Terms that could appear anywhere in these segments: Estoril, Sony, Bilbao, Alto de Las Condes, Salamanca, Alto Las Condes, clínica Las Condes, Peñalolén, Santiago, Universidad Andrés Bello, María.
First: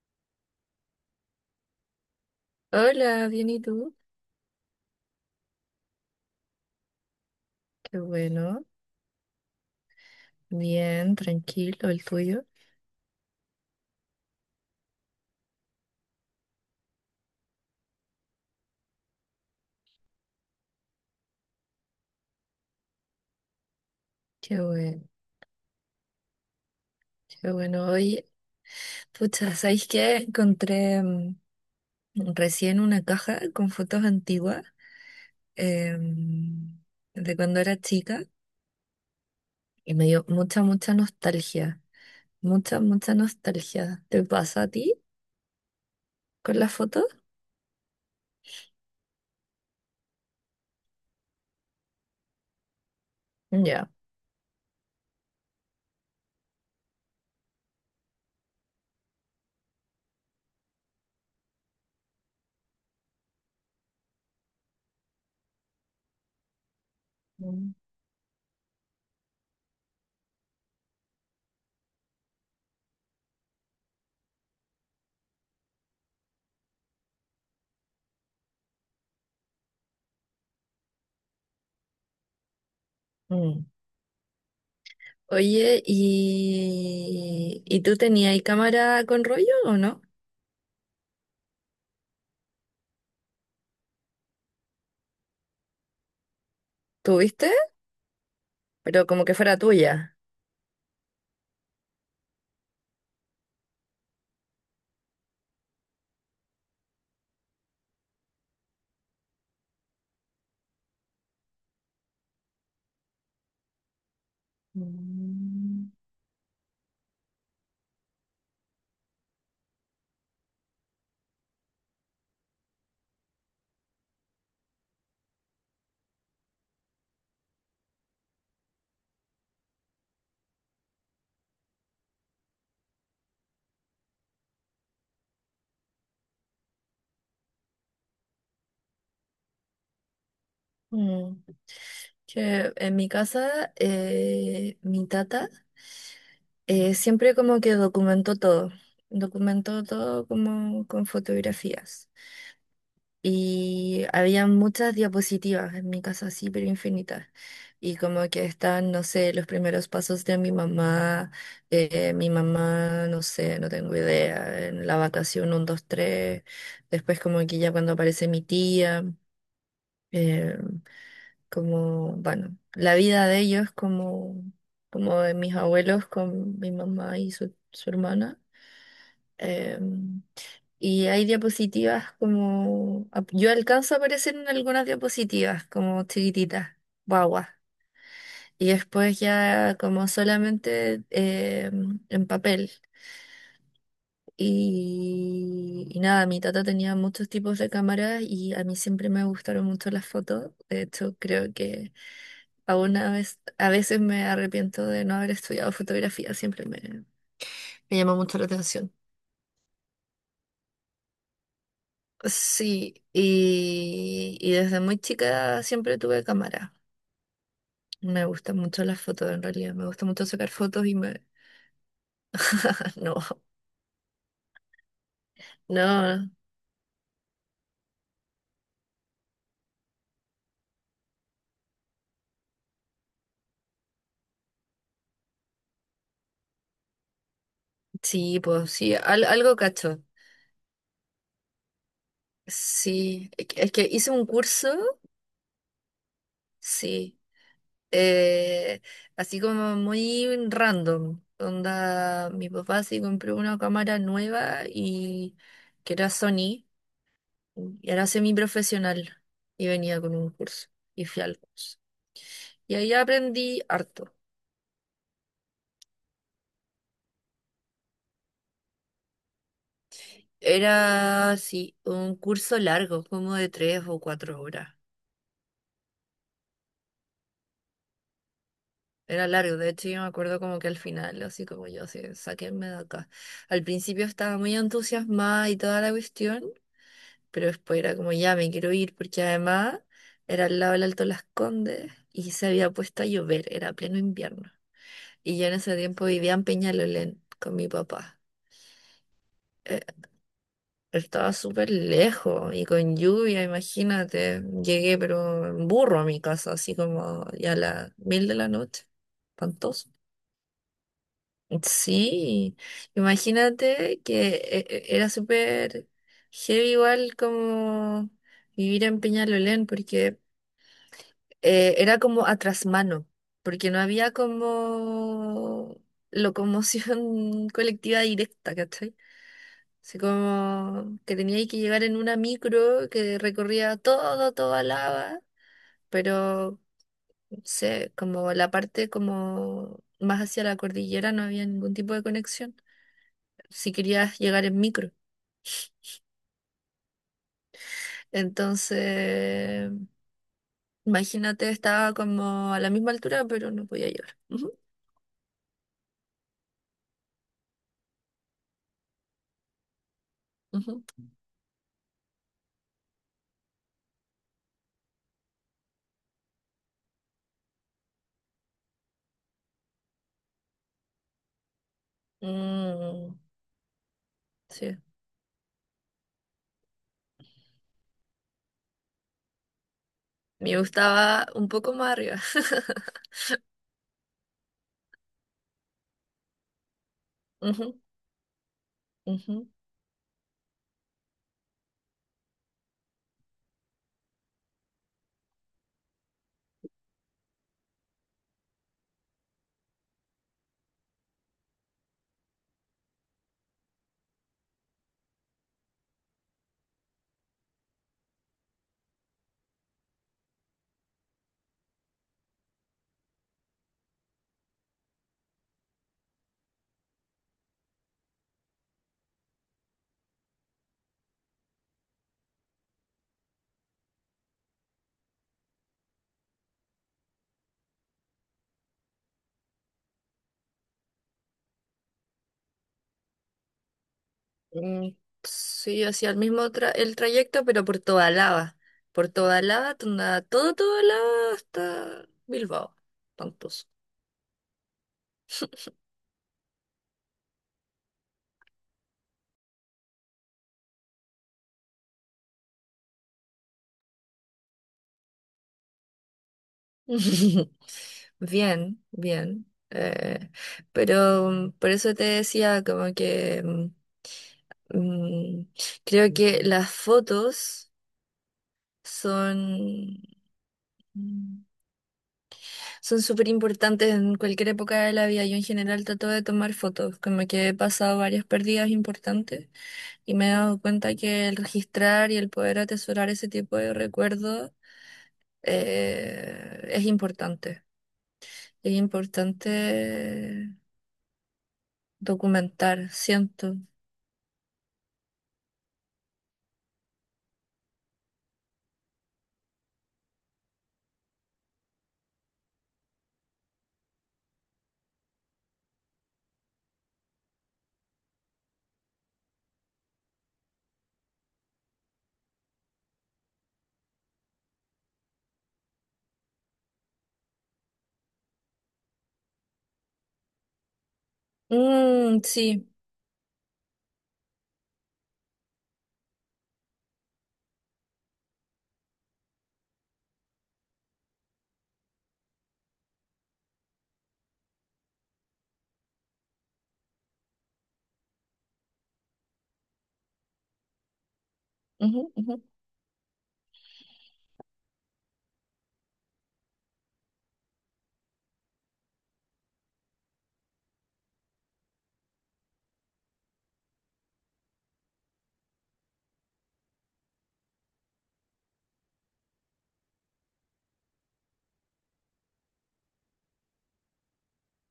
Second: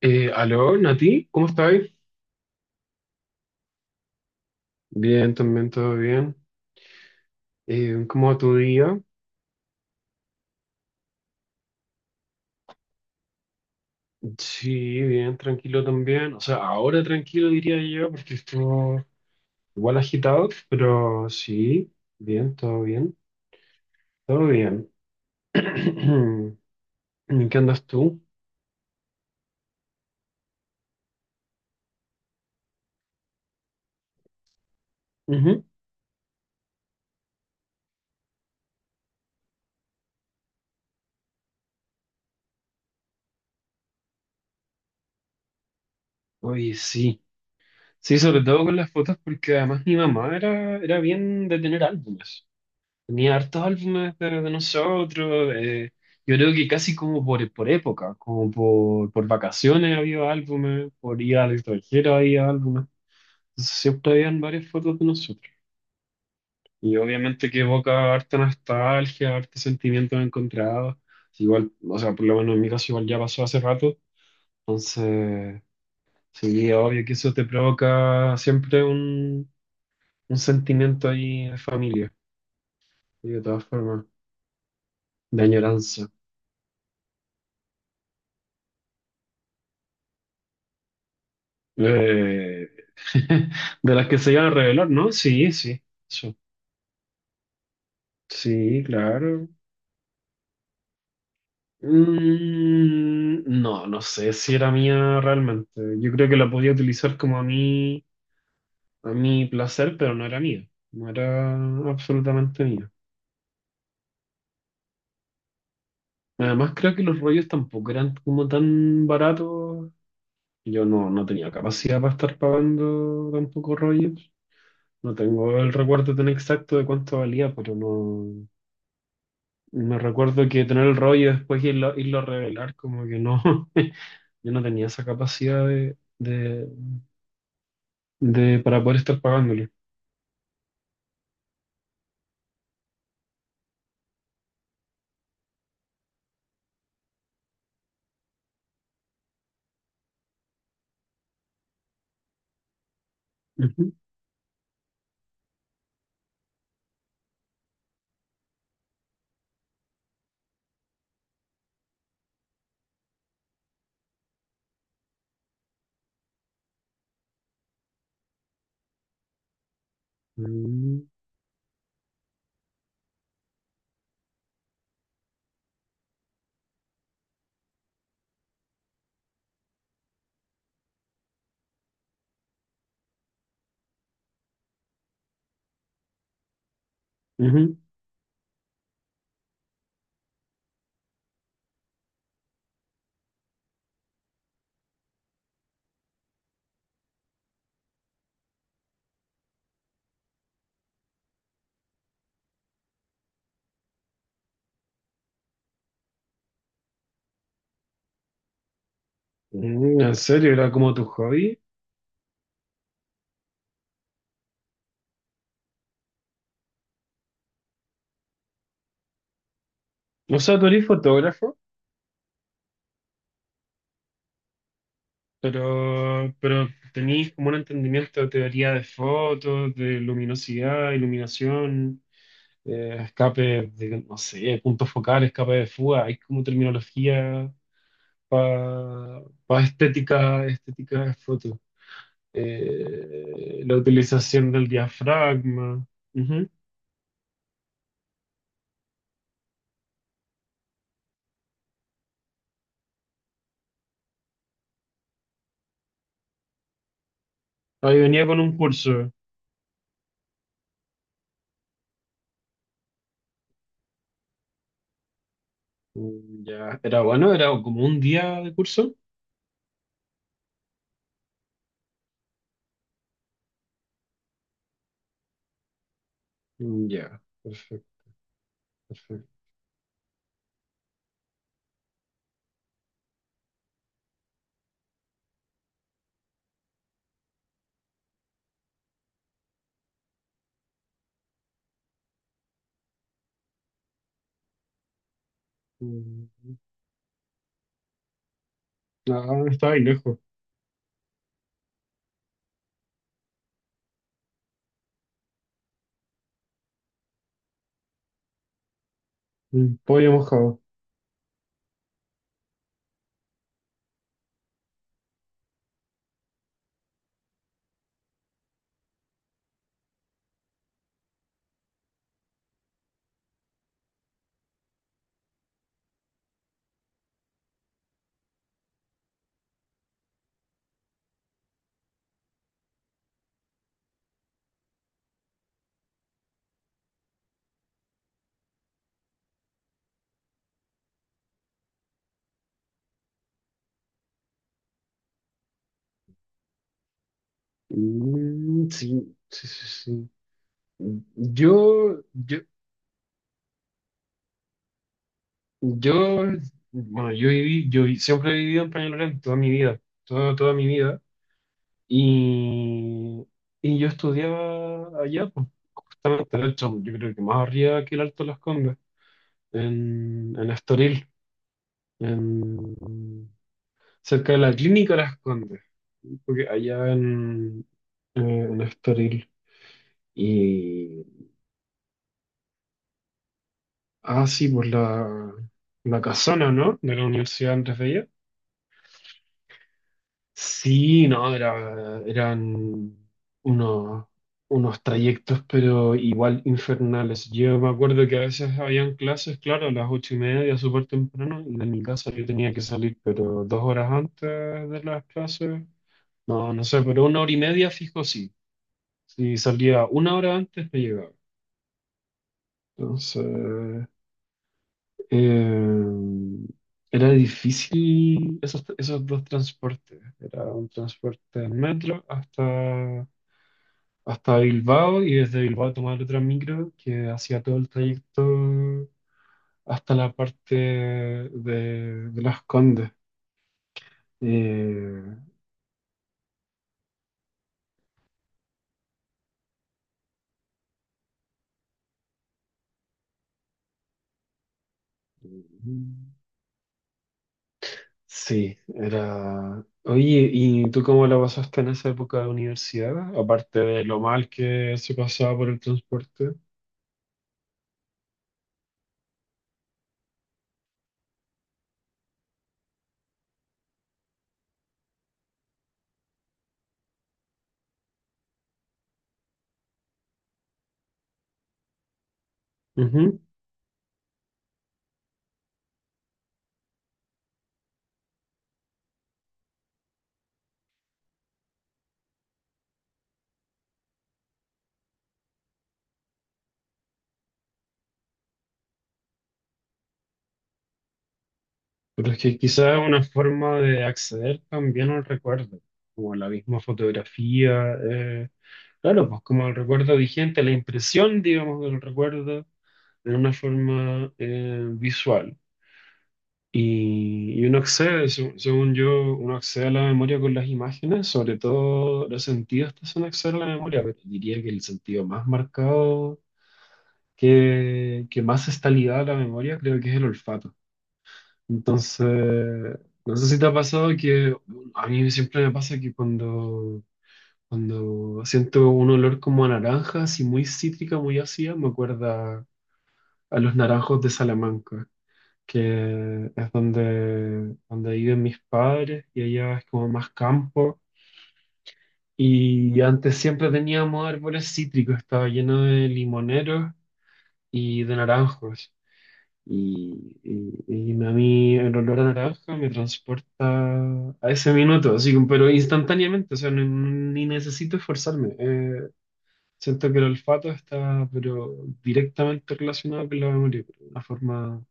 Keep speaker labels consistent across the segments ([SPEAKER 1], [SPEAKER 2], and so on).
[SPEAKER 1] Aló, Nati, ¿cómo estáis?
[SPEAKER 2] Hola, bien, ¿y tú?
[SPEAKER 1] Bien, también todo bien.
[SPEAKER 2] Qué
[SPEAKER 1] ¿Cómo va tu
[SPEAKER 2] bueno,
[SPEAKER 1] día?
[SPEAKER 2] bien, tranquilo, el tuyo.
[SPEAKER 1] Sí, bien, tranquilo también. O sea, ahora tranquilo diría yo, porque estuvo igual agitado, pero sí, bien, todo bien, todo
[SPEAKER 2] Qué
[SPEAKER 1] bien.
[SPEAKER 2] bueno,
[SPEAKER 1] ¿En
[SPEAKER 2] qué
[SPEAKER 1] qué andas
[SPEAKER 2] bueno.
[SPEAKER 1] tú?
[SPEAKER 2] Oye, pucha, ¿sabéis qué? Encontré recién una caja con fotos antiguas
[SPEAKER 1] Ujú.
[SPEAKER 2] em, de cuando era chica y me dio mucha, mucha nostalgia. Mucha, mucha nostalgia. ¿Te pasa a ti con las
[SPEAKER 1] Oye,
[SPEAKER 2] fotos?
[SPEAKER 1] sí. Sí, sobre todo con las fotos, porque además mi mamá era bien de tener álbumes. Tenía hartos
[SPEAKER 2] Ya.
[SPEAKER 1] álbumes de nosotros. Yo creo que casi como por época, como por vacaciones había álbumes, por ir al extranjero había álbumes. Entonces, siempre habían varias fotos de nosotros. Y obviamente que
[SPEAKER 2] Mm.
[SPEAKER 1] evoca harta nostalgia, hartos sentimientos encontrados. Igual, o sea, por lo menos en mi caso igual ya pasó hace rato. Entonces, sí, obvio que eso te provoca siempre un sentimiento ahí de familia, y de todas
[SPEAKER 2] Mm.
[SPEAKER 1] formas, de
[SPEAKER 2] Oye,
[SPEAKER 1] añoranza.
[SPEAKER 2] ¿y tú tenías cámara con rollo o no?
[SPEAKER 1] Eh, de las que se iban a revelar, ¿no? Sí, sí, eso
[SPEAKER 2] ¿Tuviste?
[SPEAKER 1] sí,
[SPEAKER 2] Pero como que
[SPEAKER 1] claro.
[SPEAKER 2] fuera tuya.
[SPEAKER 1] No sé si era mía realmente. Yo creo que la podía utilizar como a mi placer, pero no era mía. No era absolutamente mía.
[SPEAKER 2] Mm.
[SPEAKER 1] Además, creo que los rollos tampoco eran como tan baratos. Yo no tenía capacidad para estar pagando tampoco rollos. No tengo el recuerdo tan exacto de cuánto valía, pero no. Me recuerdo que tener el rollo y después irlo a revelar, como que no, yo no tenía esa capacidad para poder estar pagándolo.
[SPEAKER 2] Mm, Que en mi casa, mi tata siempre como que documentó todo como con fotografías.
[SPEAKER 1] Ujú.
[SPEAKER 2] Y había muchas diapositivas en mi casa, así, pero infinitas. Y como que están, no sé, los primeros pasos de mi mamá, no sé, no tengo idea, en la vacación uno 2 3 después como que ya cuando aparece mi tía. eh,
[SPEAKER 1] Mm,
[SPEAKER 2] Como, bueno, la vida de ellos como, de mis abuelos con mi mamá y su hermana. Em, y hay diapositivas como, yo alcanzo a aparecer en algunas diapositivas como chiquititas, guaguas.
[SPEAKER 1] ujú.
[SPEAKER 2] Y después ya como solamente en papel. Y nada, mi tata tenía muchos tipos de cámaras y a mí siempre me gustaron mucho las fotos. De hecho, creo que aún a veces me arrepiento de no haber estudiado fotografía, siempre me llamó mucho la atención.
[SPEAKER 1] Mm, ¿en serio? ¿Era como tu hobby?
[SPEAKER 2] Sí, y desde muy chica siempre tuve cámara. Me gustan mucho las fotos, en realidad. Me gusta mucho
[SPEAKER 1] O
[SPEAKER 2] sacar
[SPEAKER 1] sea, tú eres
[SPEAKER 2] fotos y me.
[SPEAKER 1] fotógrafo,
[SPEAKER 2] No, no,
[SPEAKER 1] pero tenías como un entendimiento de teoría de fotos, de luminosidad, iluminación, escape de, no sé, punto focal, escape de fuga, hay como terminología
[SPEAKER 2] sí, pues sí,
[SPEAKER 1] para
[SPEAKER 2] algo cacho.
[SPEAKER 1] estética, estética de foto.
[SPEAKER 2] Sí, es que
[SPEAKER 1] La
[SPEAKER 2] hice un
[SPEAKER 1] utilización del
[SPEAKER 2] curso,
[SPEAKER 1] diafragma. Ujú.
[SPEAKER 2] sí. eh, Así como muy random. Onda, mi papá sí compró una cámara nueva y que era Sony, y
[SPEAKER 1] Ahí
[SPEAKER 2] era
[SPEAKER 1] venía con un curso.
[SPEAKER 2] semiprofesional y venía con un curso y fui al curso. Y ahí aprendí harto.
[SPEAKER 1] Mm, ya, era bueno, era como un día de curso.
[SPEAKER 2] Era, sí, un curso largo, como de 3 o 4 horas.
[SPEAKER 1] Mm, ya, perfecto,
[SPEAKER 2] Era
[SPEAKER 1] perfecto.
[SPEAKER 2] largo, de hecho yo me acuerdo como que al final, así como yo, así, sáquenme de acá. Al principio estaba muy entusiasmada y toda la cuestión, pero después era como, ya me quiero ir, porque además era al lado del Alto Las Condes y se había puesto a llover, era pleno invierno. Y yo en ese tiempo
[SPEAKER 1] Mm,
[SPEAKER 2] vivía en Peñalolén con mi papá.
[SPEAKER 1] ah, estaba ahí
[SPEAKER 2] Eh,
[SPEAKER 1] lejos.
[SPEAKER 2] Estaba súper lejos y con lluvia, imagínate. Llegué, pero en burro a mi casa, así como ya a las mil de la noche.
[SPEAKER 1] Mm,
[SPEAKER 2] Espantoso.
[SPEAKER 1] pollo mojado.
[SPEAKER 2] Sí, imagínate que era súper heavy igual como vivir en Peñalolén, porque era como a trasmano, porque no había como locomoción colectiva directa, ¿cachai? Así como que tenía que llegar en una micro que recorría todo, toda Lava, pero no sé, como la parte como más hacia la cordillera no había ningún tipo de conexión, si querías llegar en micro.
[SPEAKER 1] Mm, sí, sí, sí,
[SPEAKER 2] Entonces,
[SPEAKER 1] sí.
[SPEAKER 2] imagínate,
[SPEAKER 1] Yo,
[SPEAKER 2] estaba
[SPEAKER 1] yo,
[SPEAKER 2] como a la misma altura, pero no podía llegar. Ujú,
[SPEAKER 1] yo, bueno, yo viví, yo vi- siempre he vivido en Peñalolén toda mi vida, toda, toda mi
[SPEAKER 2] ujú.
[SPEAKER 1] vida. Y, y yo estudiaba allá, pues, justamente, de hecho, yo creo que más arriba que el Alto de Las Condes, en Estoril,
[SPEAKER 2] Mm.
[SPEAKER 1] en- cerca de la
[SPEAKER 2] Sí,
[SPEAKER 1] clínica Las Condes, porque allá eh, en Estoril.
[SPEAKER 2] me
[SPEAKER 1] Y,
[SPEAKER 2] gustaba un poco más arriba.
[SPEAKER 1] ah, sí, pues la casona, ¿no? De la Universidad Andrés
[SPEAKER 2] Ujú,
[SPEAKER 1] Bello.
[SPEAKER 2] ujú.
[SPEAKER 1] Sí, no, era, eran unos, unos trayectos, pero igual infernales. Yo me acuerdo que a veces habían clases, claro, a las ocho y media, súper temprano, y de mi casa yo tenía que salir, pero dos horas antes de las clases, no, no sé, pero una hora y media fijo sí. Si salía una hora antes, me llegaba. Entonces, eh, era difícil esos dos transportes. Era un transporte en metro hasta Bilbao y desde Bilbao tomar otra micro que hacía todo el trayecto hasta la parte de Las Condes.
[SPEAKER 2] Mm,
[SPEAKER 1] Eh,
[SPEAKER 2] sí, hacía el mismo el trayecto, pero por toda lava. Por toda lava, todo, lava hasta Bilbao. Tantos.
[SPEAKER 1] sí, era... Oye, ¿y tú cómo la pasaste en esa época de universidad? Aparte de lo mal que se pasaba por el transporte.
[SPEAKER 2] Bien, bien. Pero por eso te decía como que mm, creo que las fotos son
[SPEAKER 1] Ujú.
[SPEAKER 2] súper importantes en cualquier época de la vida. Yo en general trato de tomar fotos, como que he pasado varias pérdidas importantes y me he dado cuenta que el registrar y el poder atesorar ese tipo de recuerdos es importante. Es importante
[SPEAKER 1] Pero es que quizás es
[SPEAKER 2] documentar,
[SPEAKER 1] una
[SPEAKER 2] siento.
[SPEAKER 1] forma de acceder también al recuerdo, como la misma fotografía. Claro, pues como el recuerdo vigente, la impresión, digamos, del recuerdo de una forma visual. Y uno accede, según yo, uno accede a la memoria con las imágenes, sobre todo los sentidos te hacen acceder a la memoria, pero diría que el sentido más marcado, que más está ligado a la memoria, creo que es el olfato.
[SPEAKER 2] Mm, sí.
[SPEAKER 1] Entonces, no sé si te ha pasado que a mí siempre me pasa que cuando siento un olor como a naranja, así muy cítrica, muy ácida, me acuerda a los naranjos de Salamanca, que es donde viven mis padres y allá es como más campo.
[SPEAKER 2] Ujú, ujú.
[SPEAKER 1] Y antes siempre teníamos árboles cítricos, estaba lleno de limoneros y de naranjos. Y, y- y a mí el olor a naranja me transporta a ese minuto, así, como- pero instantáneamente, o sea, ni necesito esforzarme. Siento que el olfato está, pero directamente relacionado con la memoria, pero de una forma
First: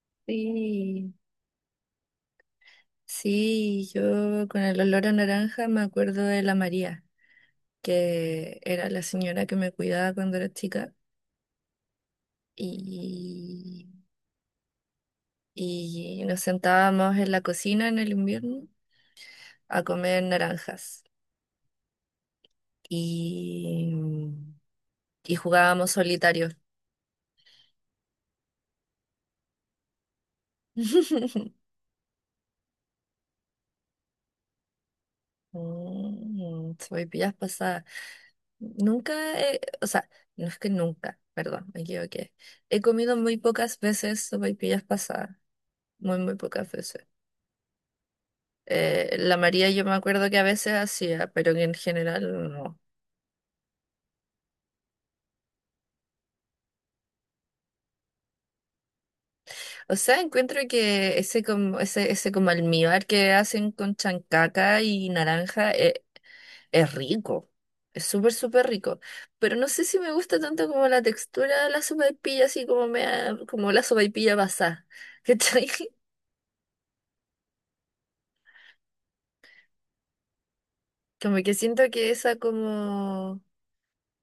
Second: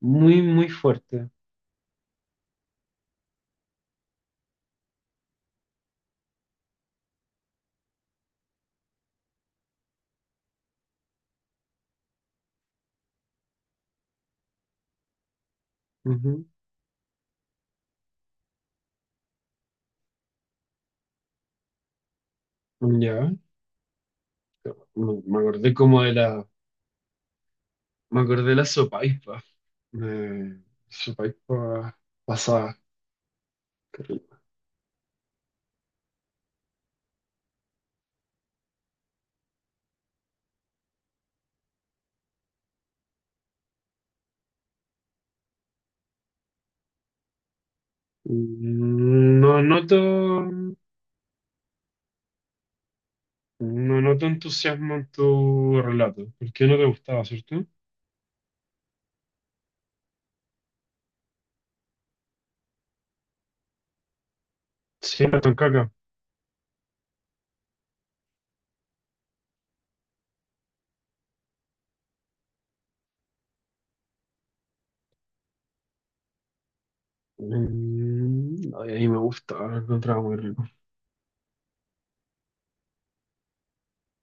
[SPEAKER 1] muy, muy
[SPEAKER 2] Sí.
[SPEAKER 1] fuerte.
[SPEAKER 2] Sí, yo con el olor a naranja me acuerdo de la María, que era la señora que me cuidaba cuando era chica. y, y nos
[SPEAKER 1] Ujú.
[SPEAKER 2] sentábamos en la cocina en el invierno a comer naranjas
[SPEAKER 1] Ya,
[SPEAKER 2] y, y
[SPEAKER 1] me acordé
[SPEAKER 2] jugábamos
[SPEAKER 1] como de
[SPEAKER 2] solitario.
[SPEAKER 1] me acordé de la sopaippa, de sopaippa pasada. Qué rico.
[SPEAKER 2] Soy pillas pasadas. Nunca, o sea, no es que nunca, perdón, me equivoqué. He comido muy pocas veces sopaipillas pasadas, muy, muy pocas veces. La
[SPEAKER 1] No
[SPEAKER 2] María yo me
[SPEAKER 1] noto,
[SPEAKER 2] acuerdo que a veces hacía, pero que en general no.
[SPEAKER 1] no noto entusiasmo en tu relato, porque no te gustaba, ¿cierto?
[SPEAKER 2] O sea, encuentro que ese como, ese como almíbar que hacen con chancaca y
[SPEAKER 1] Sí, la
[SPEAKER 2] naranja
[SPEAKER 1] toncaca.
[SPEAKER 2] es, rico. Es súper, súper rico. Pero no sé si me gusta tanto como la textura de la sopaipilla, así como como la sopaipilla basada. ¿Cachai?
[SPEAKER 1] Mm, ay, a mí me gusta, lo encontraba muy rico.
[SPEAKER 2] Como que siento que esa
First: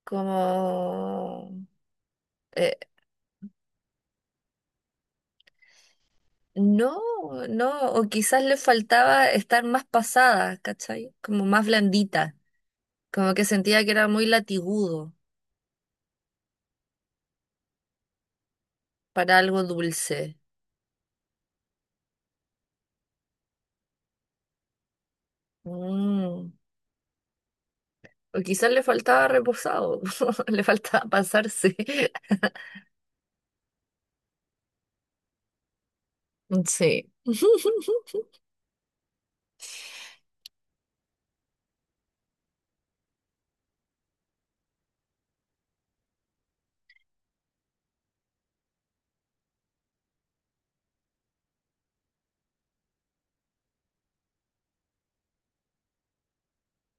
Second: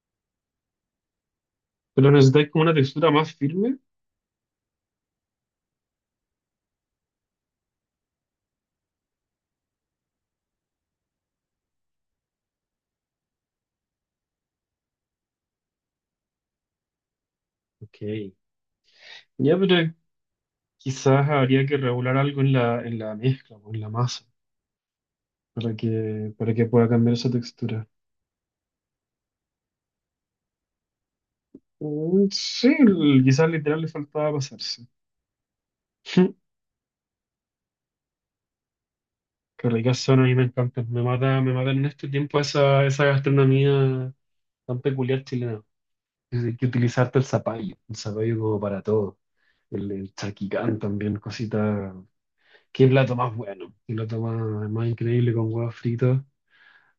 [SPEAKER 2] como,
[SPEAKER 1] ¿Pero necesitáis como una
[SPEAKER 2] eh,
[SPEAKER 1] textura más firme?
[SPEAKER 2] no, no, o quizás le faltaba estar más pasada, ¿cachai? Como más blandita. Como que sentía que era muy latigudo.
[SPEAKER 1] Ok,
[SPEAKER 2] Para
[SPEAKER 1] ya,
[SPEAKER 2] algo
[SPEAKER 1] pero
[SPEAKER 2] dulce.
[SPEAKER 1] quizás habría que regular algo en en la mezcla o en la masa para
[SPEAKER 2] Mm,
[SPEAKER 1] para que pueda cambiar esa textura.
[SPEAKER 2] O quizás le faltaba reposado, le faltaba pasarse.
[SPEAKER 1] Mm, sí, quizás literal le faltaba pasarse.
[SPEAKER 2] Sí.
[SPEAKER 1] Qué ricas son, a mí me encantan. Me mata en este tiempo esa gastronomía tan peculiar chilena. Es- hay que utilizarte el zapallo como para todo. El charquicán también, cosita. Qué plato más bueno, qué plato más, más increíble con huevos fritos.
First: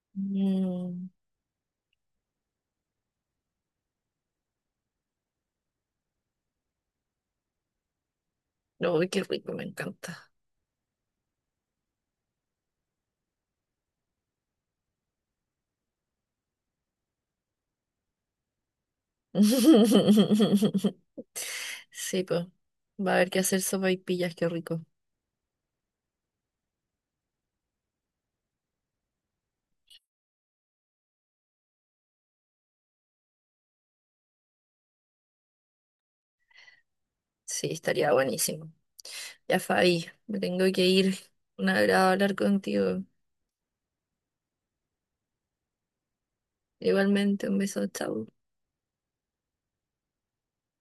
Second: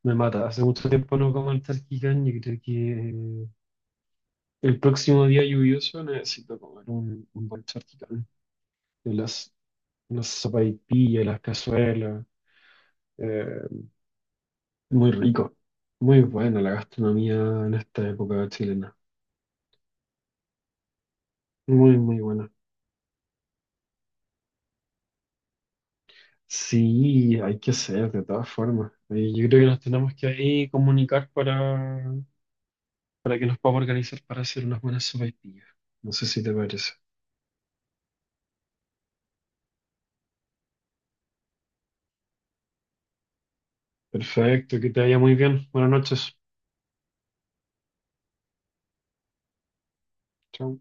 [SPEAKER 1] Me mata. Hace mucho
[SPEAKER 2] Mm,
[SPEAKER 1] tiempo no como el charquicán y creo que eh, el próximo día lluvioso necesito comer un buen charquicán.
[SPEAKER 2] no,
[SPEAKER 1] De
[SPEAKER 2] qué
[SPEAKER 1] Las,
[SPEAKER 2] rico, me
[SPEAKER 1] las
[SPEAKER 2] encanta.
[SPEAKER 1] sopaipillas, las cazuelas. eh, Muy rico. Muy buena la gastronomía en esta época chilena. Muy, muy
[SPEAKER 2] Sí, pues.
[SPEAKER 1] buena.
[SPEAKER 2] Va a haber que hacer sopaipillas, qué rico.
[SPEAKER 1] Sí, hay que hacer de todas formas. Y yo creo que nos tenemos que ahí comunicar para que nos podamos organizar para hacer unas buenas sopaipillas. No sé si te parece.
[SPEAKER 2] Sí, estaría buenísimo. Ya, Fabi, me tengo que ir. Un agrado hablar contigo.
[SPEAKER 1] Perfecto, que te vaya muy bien. Buenas noches.
[SPEAKER 2] Igualmente, un beso, chao.
[SPEAKER 1] Chao.